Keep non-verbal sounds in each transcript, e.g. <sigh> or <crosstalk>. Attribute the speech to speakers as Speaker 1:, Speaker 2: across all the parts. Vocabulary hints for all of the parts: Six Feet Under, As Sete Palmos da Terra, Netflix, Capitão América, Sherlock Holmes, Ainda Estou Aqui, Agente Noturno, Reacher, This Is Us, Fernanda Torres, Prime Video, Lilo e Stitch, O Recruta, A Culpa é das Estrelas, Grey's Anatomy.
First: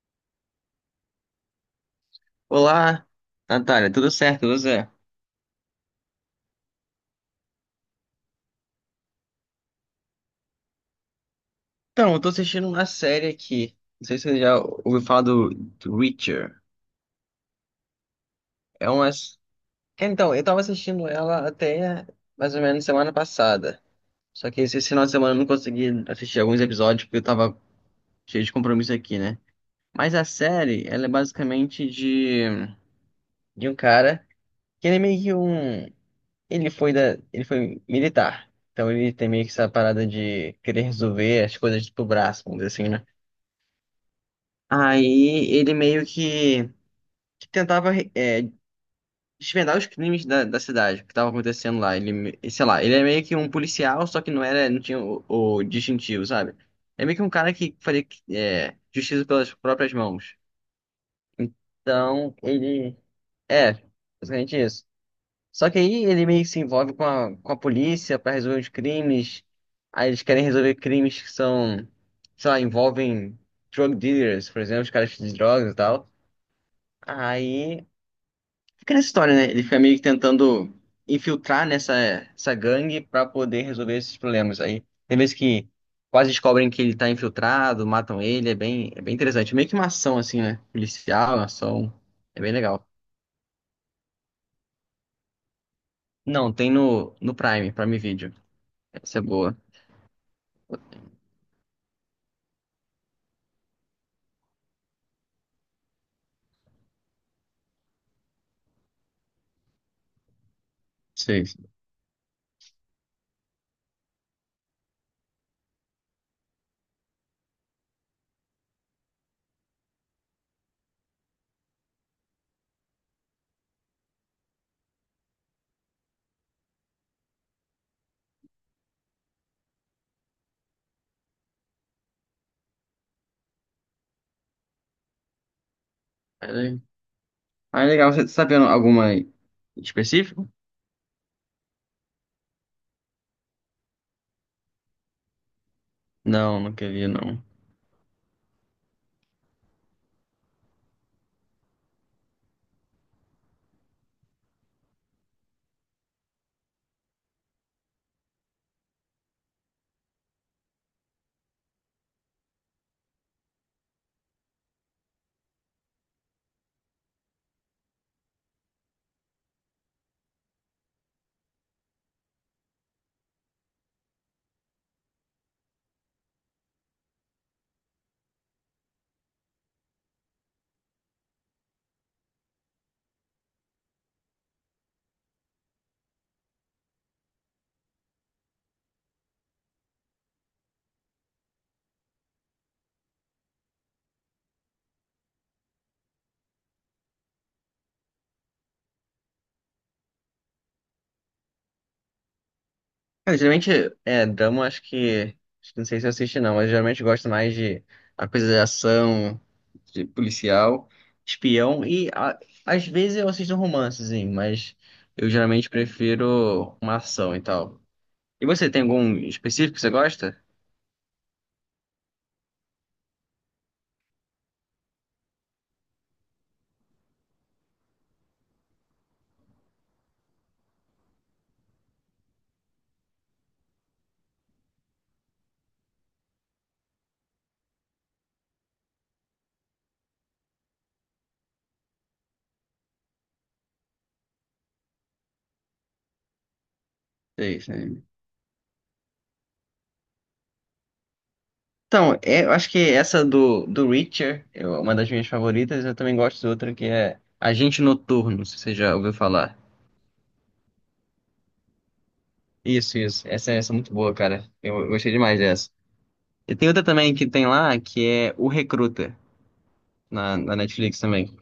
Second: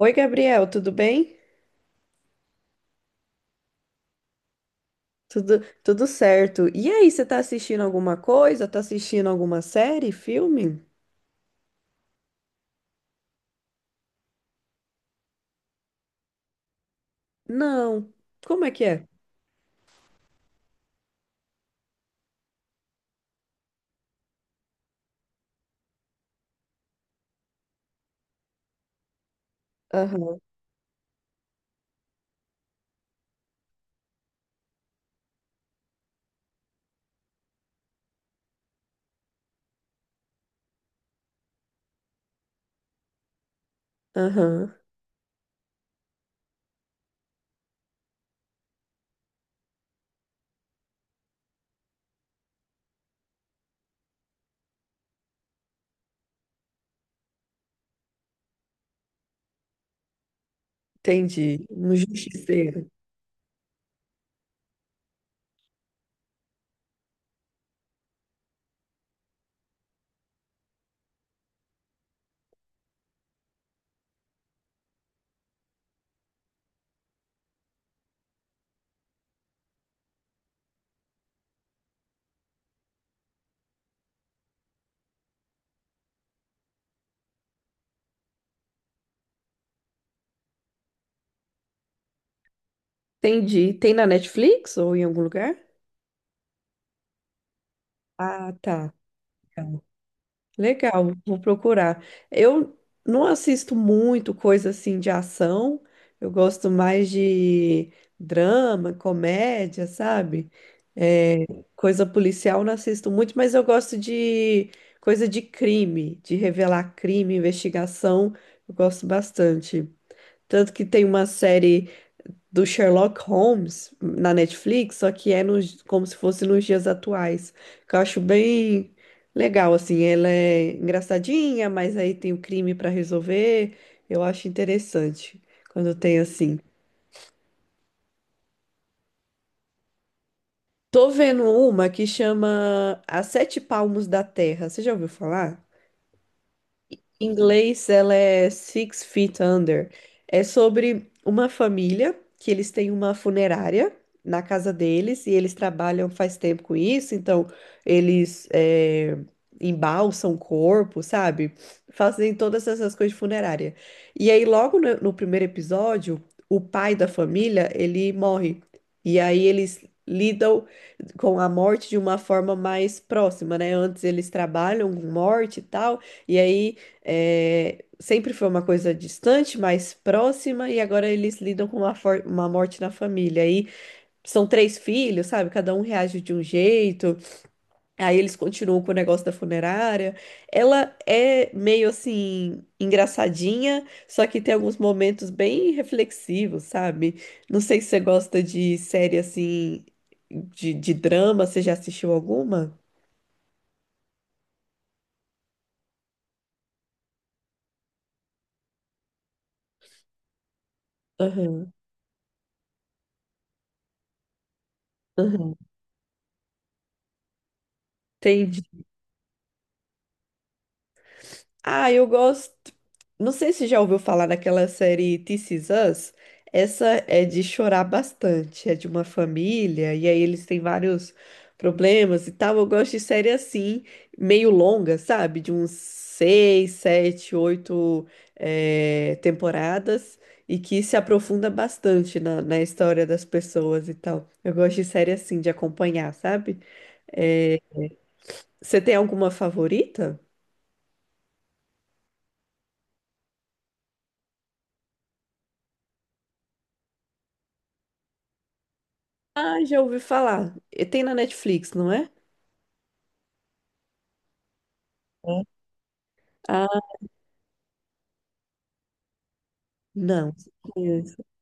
Speaker 1: Oi, Gabriel, tudo bem?
Speaker 2: Olá, Natália, tudo certo, tudo certo?
Speaker 1: Tudo, tudo certo. E aí, você tá assistindo alguma coisa? Tá assistindo alguma série, filme?
Speaker 2: Então, eu tô assistindo uma série aqui. Não sei se você já ouviu falar do Reacher.
Speaker 1: Não. Como é que
Speaker 2: É
Speaker 1: é?
Speaker 2: umas. Então, eu tava assistindo ela até mais ou menos semana passada. Só que esse final de semana eu não consegui assistir alguns episódios porque eu tava cheio de compromisso aqui, né? Mas a
Speaker 1: Aham,
Speaker 2: série, ela é basicamente de um cara que ele é meio que um. Ele foi da. Ele foi militar. Então ele tem meio que essa parada de querer resolver as coisas pro braço, vamos dizer assim, né?
Speaker 1: aham.
Speaker 2: Aí ele meio que tentava desvendar os crimes da cidade, o que estava acontecendo lá. Ele, sei lá, ele é meio que um policial, só que não era, não tinha o distintivo, sabe? É meio que um cara que fazia justiça pelas próprias mãos.
Speaker 1: Entendi. Um
Speaker 2: Então,
Speaker 1: justiceiro.
Speaker 2: ele. É, basicamente isso. Só que aí ele meio que se envolve com com a polícia para resolver os crimes. Aí eles querem resolver crimes que são, sei lá, envolvem drug dealers, por exemplo, os caras de drogas e tal. Aí. Fica nessa história, né? Ele fica meio que tentando infiltrar nessa essa gangue pra poder resolver esses problemas. Aí tem vezes que quase descobrem que ele tá infiltrado, matam ele, é bem interessante. Meio que uma ação, assim, né? Policial, uma ação. É bem legal.
Speaker 1: Entendi. Tem na Netflix ou em algum lugar?
Speaker 2: Não, tem no Prime, Prime Video.
Speaker 1: Ah, tá.
Speaker 2: Essa é boa.
Speaker 1: Legal, vou procurar. Eu não assisto muito coisa assim de ação, eu gosto mais de drama, comédia, sabe?
Speaker 2: Sei.
Speaker 1: É, coisa policial eu não assisto muito, mas eu gosto de coisa de crime, de revelar crime, investigação, eu gosto bastante. Tanto que tem uma série do Sherlock Holmes na Netflix, só que é como se fosse nos dias atuais. Que eu acho bem legal, assim. Ela é engraçadinha, mas aí tem o crime para resolver. Eu acho interessante quando tem assim.
Speaker 2: Ah, é legal. Você tá vendo alguma específica?
Speaker 1: Tô vendo uma que chama As Sete Palmos da Terra. Você já ouviu falar?
Speaker 2: Não, nunca vi,
Speaker 1: Em
Speaker 2: não.
Speaker 1: inglês, ela é Six Feet Under. É sobre uma família que eles têm uma funerária na casa deles e eles trabalham faz tempo com isso, então eles embalsam o corpo, sabe? Fazem todas essas coisas de funerária. E aí, logo no primeiro episódio, o pai da família, ele morre. E aí eles lidam com a morte de uma forma mais próxima, né? Antes eles trabalham com morte e tal, e aí é, sempre foi uma coisa distante, mais próxima, e agora eles lidam com uma, uma morte na família. Aí são três filhos, sabe? Cada um reage de um jeito, aí eles continuam com o negócio da funerária. Ela é meio assim, engraçadinha, só que tem alguns momentos bem reflexivos, sabe? Não sei se você gosta de série assim, de drama, você já assistiu alguma?
Speaker 2: Cara, geralmente, drama acho que não sei se eu assisto não, mas geralmente eu gosto mais de a coisa de ação, de policial,
Speaker 1: Aham,
Speaker 2: espião e às vezes eu assisto um romancezinho, mas eu
Speaker 1: aham.
Speaker 2: geralmente prefiro uma ação e tal. E você,
Speaker 1: Entendi.
Speaker 2: tem algum específico que você gosta?
Speaker 1: Ah, eu gosto. Não sei se já ouviu falar daquela série This Is Us. Essa é de chorar bastante. É de uma família, e aí eles têm vários problemas e tal. Eu gosto de série assim, meio longa, sabe? De uns seis, sete, oito temporadas, e que se aprofunda bastante na história das pessoas e tal. Eu gosto de série assim, de acompanhar, sabe?
Speaker 2: É
Speaker 1: Eh,
Speaker 2: isso, né?
Speaker 1: você tem alguma favorita?
Speaker 2: Então, é, eu acho que essa do Reacher é uma das minhas favoritas, eu também gosto de outra que é Agente Noturno, se você já ouviu falar.
Speaker 1: Ah, já ouvi falar. E tem na Netflix, não é?
Speaker 2: Isso, isso. Essa é muito boa, cara. Eu gostei demais
Speaker 1: Né?
Speaker 2: dessa. E tem
Speaker 1: Ah,
Speaker 2: outra também que tem lá, que é O Recruta,
Speaker 1: não.
Speaker 2: na Netflix
Speaker 1: Conheço.
Speaker 2: também.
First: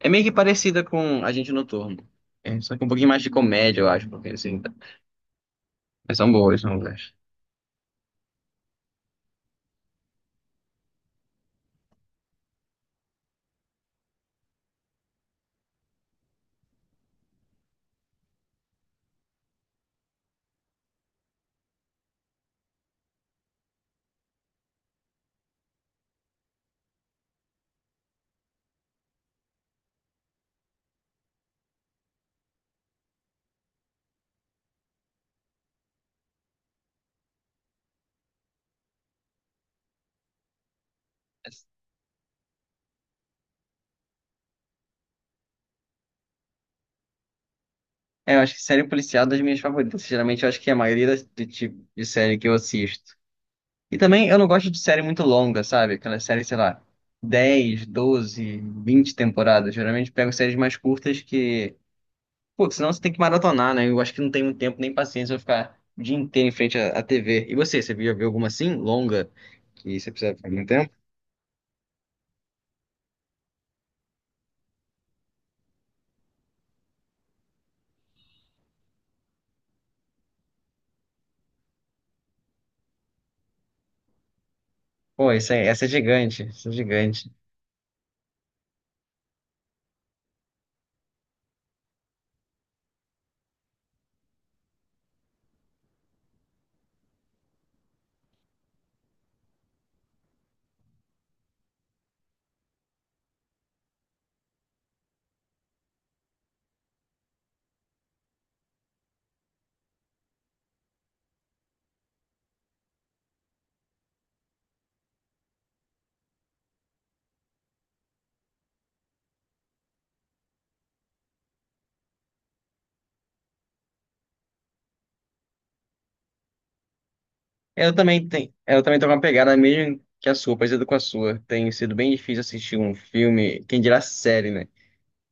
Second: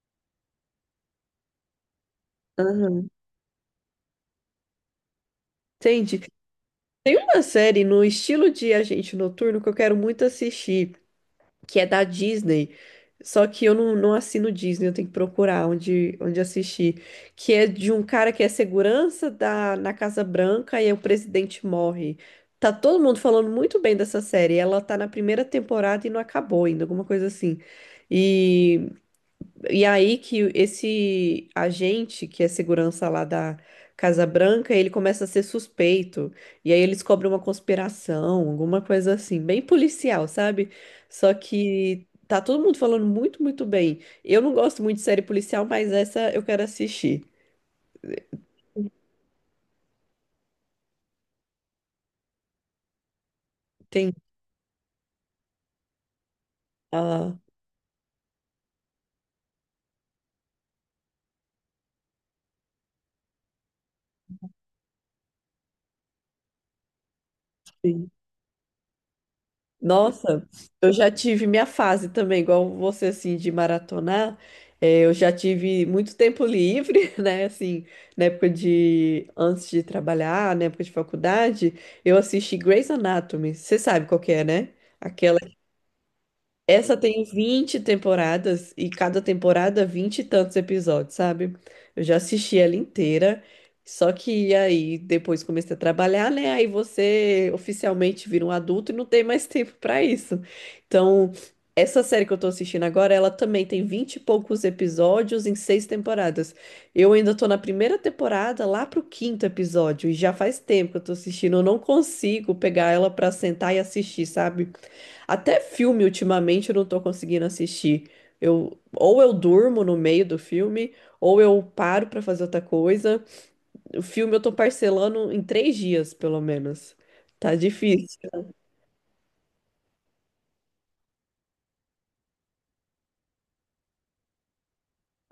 Speaker 2: É meio que parecida com Agente Noturno. É, só que um pouquinho
Speaker 1: Aham.
Speaker 2: mais de comédia, eu acho, porque assim, tá- mas
Speaker 1: Entendi.
Speaker 2: são boas, são boas.
Speaker 1: Tem uma série no estilo de Agente Noturno que eu quero muito assistir, que é da Disney. Só que eu não, não assino Disney, eu tenho que procurar onde assistir. Que é de um cara que é segurança na Casa Branca e aí o presidente morre. Tá todo mundo falando muito bem dessa série. Ela tá na primeira temporada e não acabou ainda, alguma coisa assim. E E aí que esse agente, que é segurança lá da Casa Branca, ele começa a ser suspeito. E aí eles cobrem uma conspiração, alguma coisa assim, bem policial, sabe? Só que tá todo mundo falando muito, muito bem. Eu não gosto muito de série policial, mas essa eu quero assistir.
Speaker 2: É, eu acho que série policial é das minhas favoritas. Geralmente eu acho que é a maioria do tipo de série que eu assisto. E
Speaker 1: Tem.
Speaker 2: também eu não gosto de série muito longa, sabe? Aquela série, sei lá,
Speaker 1: Ah,
Speaker 2: 10, 12, 20 temporadas. Geralmente eu pego séries mais curtas que Pô, senão você tem que maratonar, né? Eu acho que não tem muito tempo nem paciência pra ficar o dia inteiro em frente à TV. E você, você
Speaker 1: sim.
Speaker 2: já viu alguma assim, longa, que você precisa
Speaker 1: Nossa,
Speaker 2: ficar muito tempo?
Speaker 1: eu já tive minha fase também, igual você, assim, de maratonar. Eu já tive muito tempo livre, <laughs> né? Assim, na época de... Antes de trabalhar, na época de faculdade, eu assisti Grey's Anatomy. Você sabe qual que é, né?
Speaker 2: Pô,
Speaker 1: Aquela,
Speaker 2: isso é, essa é gigante, essa é
Speaker 1: essa tem
Speaker 2: gigante.
Speaker 1: 20 temporadas e cada temporada 20 e tantos episódios, sabe? Eu já assisti ela inteira, só que aí depois comecei a trabalhar, né? Aí você oficialmente vira um adulto e não tem mais <laughs> tempo pra isso. Então, essa série que eu tô assistindo agora, ela também tem 20 e poucos episódios em seis temporadas. Eu ainda tô na primeira temporada, lá pro quinto episódio, e já faz tempo que eu tô assistindo, eu não consigo pegar ela pra sentar e assistir, sabe? Até filme, ultimamente, eu não tô conseguindo assistir. Ou eu durmo no meio do filme, ou eu paro pra fazer outra coisa. O filme eu tô parcelando em três dias, pelo menos. Tá difícil.
Speaker 2: Eu também tô com uma pegada mesmo que a sua, parecida com a sua. Tem sido bem difícil assistir um filme, quem dirá série, né?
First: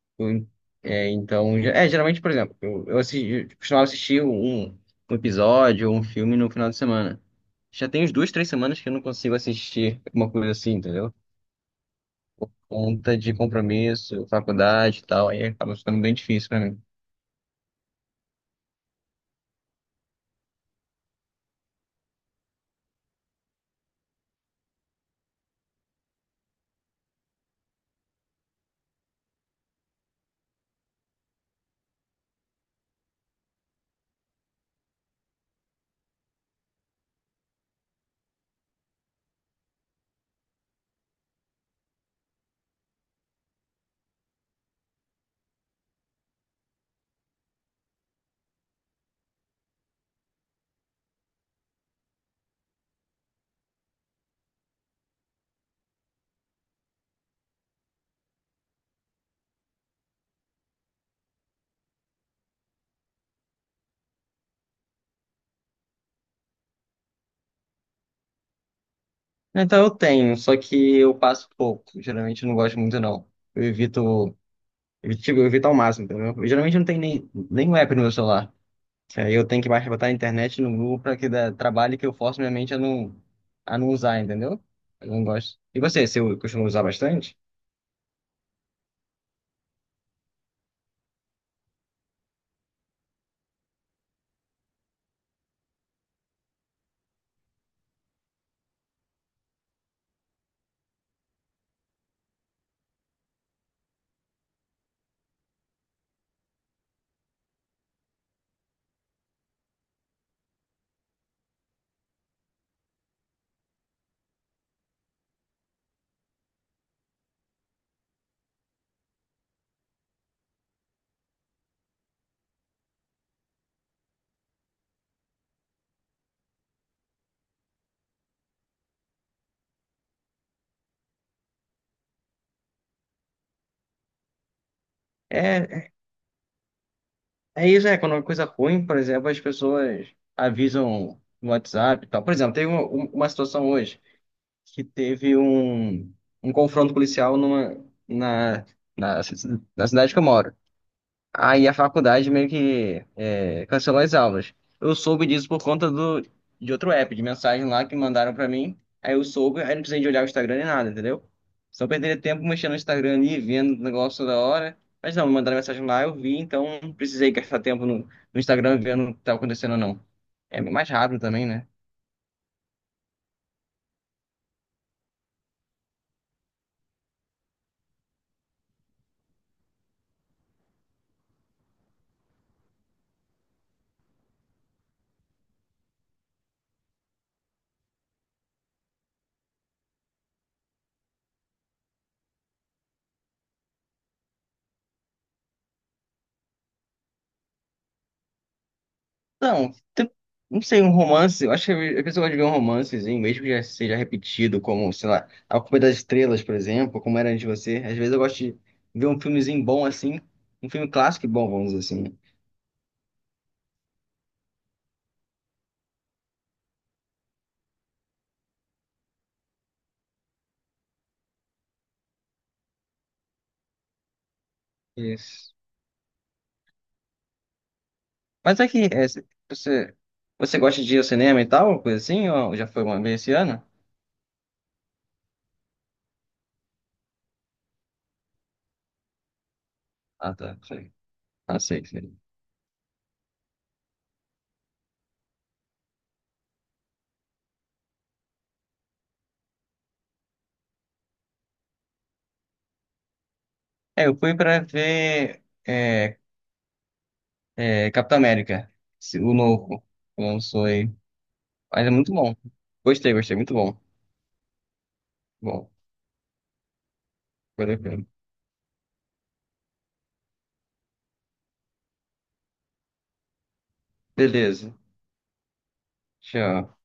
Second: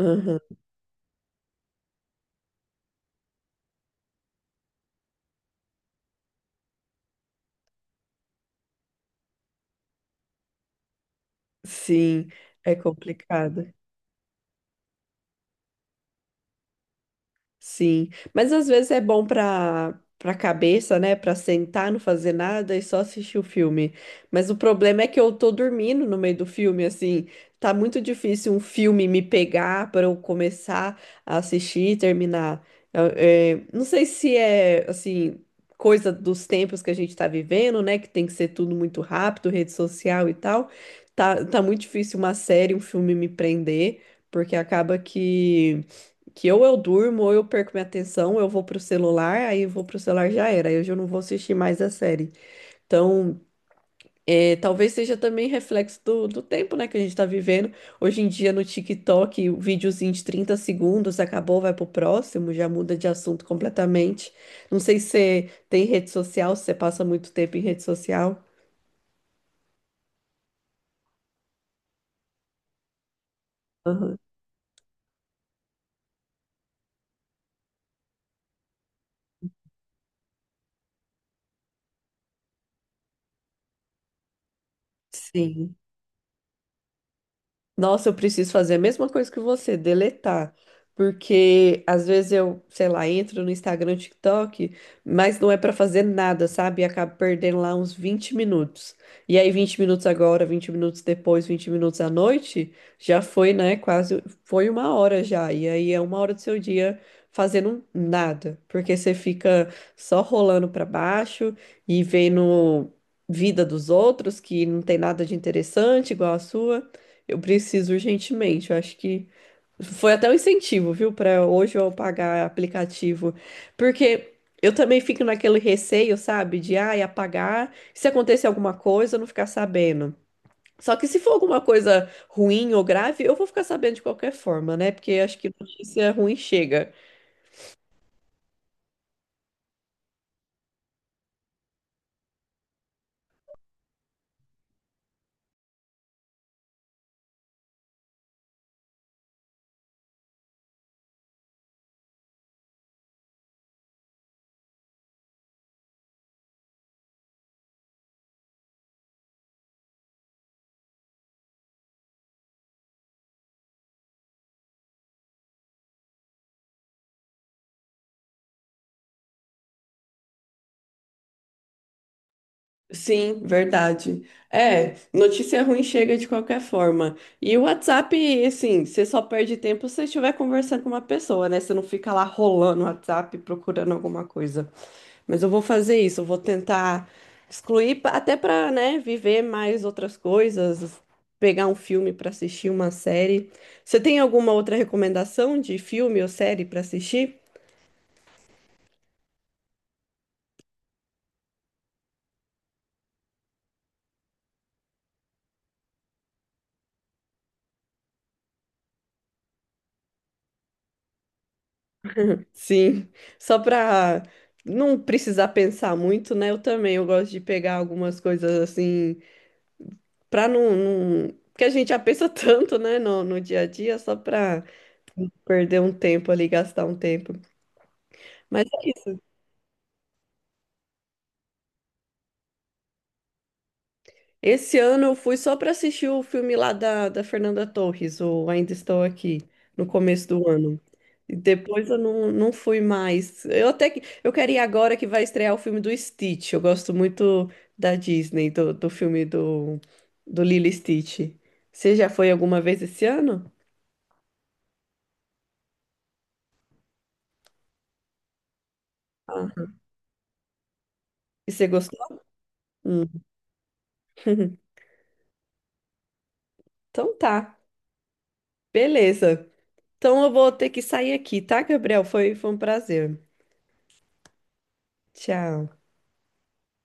Speaker 1: Aham.
Speaker 2: Eu- é, então, é, geralmente, por exemplo, assisti, eu costumava assistir um episódio ou um filme no final de semana. Já tem uns duas, três semanas que eu não consigo assistir uma coisa assim, entendeu?
Speaker 1: Sim, é
Speaker 2: Conta de
Speaker 1: complicado.
Speaker 2: compromisso, faculdade e tal, aí acaba ficando bem difícil pra mim.
Speaker 1: Sim, mas às vezes é bom para para cabeça, né? Para sentar, não fazer nada e só assistir o filme. Mas o problema é que eu tô dormindo no meio do filme, assim, tá muito difícil um filme me pegar para eu começar a assistir e terminar. Não sei se é assim coisa dos tempos que a gente tá vivendo, né? Que tem que ser tudo muito rápido, rede social e tal. Tá muito difícil uma série, um filme me prender, porque acaba que ou eu durmo, ou eu perco minha atenção, eu vou pro celular, aí eu vou pro celular já era, aí eu já não vou assistir mais a série. Então, é, talvez seja também reflexo do tempo, né, que a gente tá vivendo. Hoje em dia no TikTok, o videozinho de 30 segundos acabou, vai pro próximo, já muda de assunto completamente. Não sei se você tem rede social, se você passa muito tempo em rede social.
Speaker 2: Então eu tenho, só que eu passo pouco. Geralmente eu não gosto muito, não. Eu
Speaker 1: Aham.
Speaker 2: evito, eu, tipo, eu evito ao máximo, entendeu? Eu geralmente não tenho nem, nem um app no meu celular. Aí eu tenho que mais botar a internet no Google pra que dá trabalho que eu forço minha mente a não usar, entendeu? Eu não gosto.
Speaker 1: Sim.
Speaker 2: E você, você costuma usar bastante?
Speaker 1: Nossa, eu preciso fazer a mesma coisa que você, deletar. Porque às vezes eu, sei lá, entro no Instagram, TikTok, mas não é pra fazer nada, sabe? E acabo perdendo lá uns 20 minutos. E aí 20 minutos agora, 20 minutos depois, 20 minutos à noite, já foi, né? Quase, foi uma hora já. E aí é uma hora do seu dia fazendo nada, porque você fica só rolando pra baixo e vendo vida dos outros que não tem nada de interessante igual a sua. Eu preciso urgentemente. Eu acho que foi até um incentivo, viu, para hoje eu pagar aplicativo. Porque eu também fico naquele receio, sabe, de ai, apagar, se acontecer alguma coisa, eu não ficar sabendo. Só que se for alguma coisa ruim ou grave, eu vou ficar sabendo de qualquer forma, né? Porque acho que
Speaker 2: É,
Speaker 1: notícia ruim chega.
Speaker 2: é isso, é. Quando é uma coisa ruim, por exemplo, as pessoas avisam no WhatsApp e tal. Por exemplo, teve uma situação hoje. Que teve um confronto policial numa, na, na, ci- na cidade que eu moro. Aí a faculdade meio que cancelou as aulas. Eu soube disso por conta de outro app, de mensagem lá que mandaram pra mim. Aí eu soube, aí não precisei de olhar o Instagram nem nada, entendeu? Só perderia tempo mexendo no Instagram ali, vendo o negócio toda hora. Mas não, me mandaram mensagem lá, eu vi, então não precisei gastar tempo no Instagram vendo o que tá acontecendo ou não. É mais rápido também, né?
Speaker 1: Sim, verdade. É, notícia ruim chega de qualquer forma. E o WhatsApp, assim, você só perde tempo se você estiver conversando com uma pessoa, né? Você não fica lá rolando o WhatsApp procurando alguma coisa. Mas eu vou fazer isso, eu vou tentar excluir, até para, né, viver mais outras coisas, pegar um filme para assistir, uma série. Você tem alguma outra recomendação de filme ou série para assistir?
Speaker 2: Não, não sei, um romance. Eu acho que a pessoa gosta de ver um romancezinho, mesmo que já seja repetido, como, sei lá, A Culpa é das Estrelas, por exemplo, como era antes de você. Às vezes eu gosto de ver um filmezinho bom assim, um filme clássico e bom, vamos dizer assim. Né?
Speaker 1: Sim, só para não precisar pensar muito, né? Eu também, eu gosto de pegar algumas coisas assim, para não, não... Porque a gente já pensa <laughs> tanto, né, no dia a dia, só para
Speaker 2: Isso.
Speaker 1: perder um tempo ali, gastar um tempo.
Speaker 2: Mas
Speaker 1: Mas
Speaker 2: é
Speaker 1: é
Speaker 2: que é,
Speaker 1: isso.
Speaker 2: você, você gosta de ir ao cinema e tal, coisa assim, ou já foi uma vez esse ano?
Speaker 1: Esse ano eu fui só para assistir o filme lá da Fernanda Torres, ou Ainda Estou Aqui, no começo
Speaker 2: Ah,
Speaker 1: do
Speaker 2: tá,
Speaker 1: ano.
Speaker 2: sei.
Speaker 1: E
Speaker 2: Ah, sei,
Speaker 1: depois eu
Speaker 2: sei.
Speaker 1: não, não fui mais. Eu até que eu quero ir agora que vai estrear o filme do Stitch. Eu gosto muito da Disney, do filme do Lilo e Stitch. Você já foi alguma vez esse ano?
Speaker 2: É, eu fui pra ver Capitão América, o
Speaker 1: Ah,
Speaker 2: novo, que lançou aí.
Speaker 1: e você
Speaker 2: Mas é
Speaker 1: gostou?
Speaker 2: muito bom.
Speaker 1: Hum.
Speaker 2: Gostei, gostei, muito bom.
Speaker 1: <laughs>
Speaker 2: Bom.
Speaker 1: Então tá,
Speaker 2: Bacana.
Speaker 1: beleza. Então eu vou ter que sair aqui, tá, Gabriel? Foi um prazer.
Speaker 2: Beleza.
Speaker 1: Tchau.
Speaker 2: Tchau.